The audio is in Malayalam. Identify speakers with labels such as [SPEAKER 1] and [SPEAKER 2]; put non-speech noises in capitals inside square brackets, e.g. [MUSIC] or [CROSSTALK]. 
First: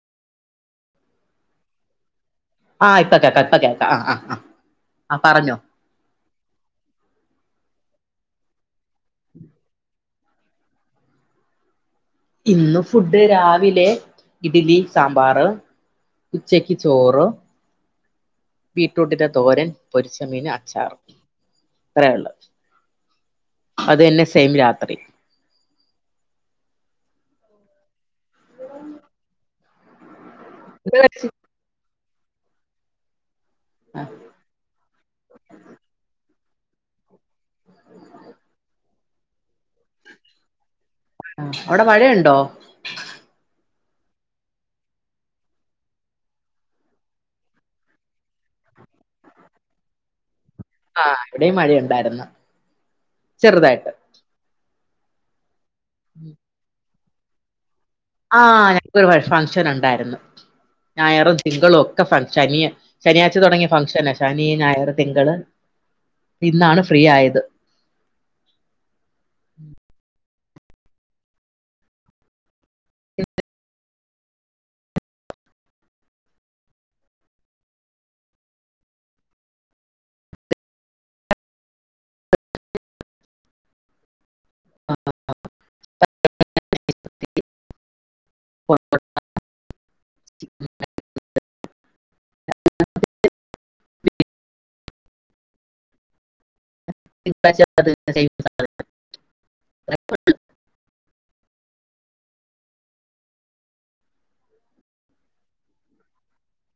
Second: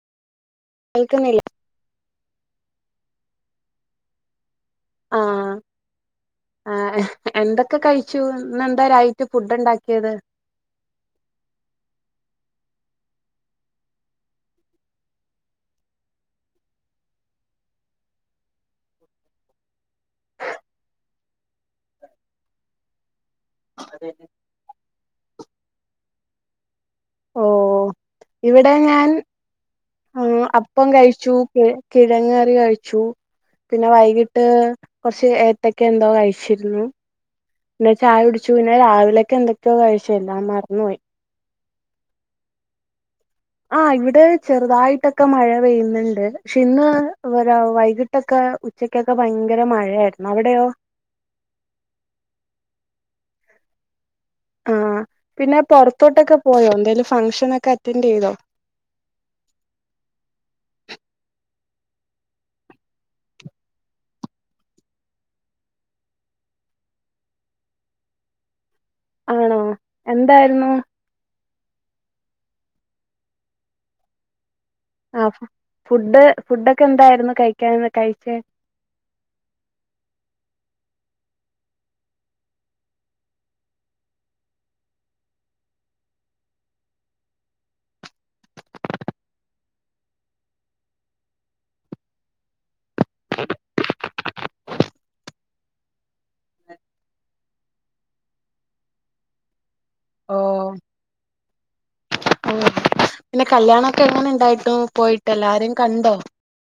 [SPEAKER 1] കേൾക്കുന്നില്ലേ
[SPEAKER 2] ആഹ് ഇപ്പൊ കേക്കാം ഇപ്പൊ കേക്കാം ആ ആ
[SPEAKER 1] ആഹ ആ എന്തൊക്കെ കഴിച്ചു ഇന്ന് എന്താ.. രായിട്ട് ഫുഡ് ഉണ്ടാക്കിയത്
[SPEAKER 2] ഇന്ന് ഫുഡ് രാവിലെ ഇഡ്ലി സാമ്പാറ് ഉച്ചക്ക് ചോറ് ബീട്രൂട്ടിന്റെ തോരൻ പൊരിച്ചമീന് അച്ചാറും അത്രേ ഉള്ളു അതന്നെ സെയിം രാത്രി
[SPEAKER 1] ഓ ഇവിടെ ഞാൻ ആ അപ്പം കഴിച്ചു കെ കിഴങ്ങുകറി കഴിച്ചു പിന്നെ വൈകിട്ട് കുറച്ച് ഏത്തക്ക എന്തോ കഴിച്ച ച്ചിരുന്നു പിന്നെ ചായ കുടിച്ചു പിന്നെ രാവിലെക്കെഎന്തോക്കയോ കഴിച്ചു എല്ലാംമറന്നുപോയി
[SPEAKER 2] ഔടെ മഴയുണ്ടോ
[SPEAKER 1] ആ ഇവിടെ ചെറുതായിട്ടൊക്കെ മഴ പെയ്യുന്നുണ്ട് ക്ഷെ ഇന്ന് വൈകിട്ടൊക്കെ ഉച്ചക്കൊക്കെ ഭയങ്കര മഴയായിരുന്നു അവിടെയോ
[SPEAKER 2] ആഹ വിടെയും മഴയുണ്ടായിരുന്നു ചെറുതായിട്ട്
[SPEAKER 1] ആ പിന്നെ പൊറത്തോട്ടക്കെ പോയോ എന്തേലും ഫംഗഷനൊക്കെ അ
[SPEAKER 2] ആ ഞങ്ങക്കര് ഫംഗഷൻ ഉണ്ടായിരുന്നു ഞായരു തിങ്കളൊക്കെ ഫങ്ക്ഷനാ ശനിയാഴ്ച്ച തുടങ്ങിയ ഫങ്ക്ഷന ശനി ഞായർ തിങ്കള് ഇന്നാണ് ഫ്രീ ആയത്
[SPEAKER 1] ആണോ എന്തായിരുന്നു ആ ഫുഡ് ഫുഡൊക്കെ എന്തായിരുന്നു കഴിക്കാള്ളത് കഴിച്ചേയ്
[SPEAKER 2] [INAUDIBLE] [INAUDIBLE] ആ [UNINTELLIGIBLE] [INAUDIBLE] [INAUDIBLE]
[SPEAKER 1] [INAUDIBLE] ഓ
[SPEAKER 2] [UNINTELLIGIBLE]
[SPEAKER 1] പിന്നെ കല്യാണൊക്കെ എങ്ങനെ ഇണ്ടായിട്ടും പോയിട്ട് എല്ലാരിം കണ്ടോ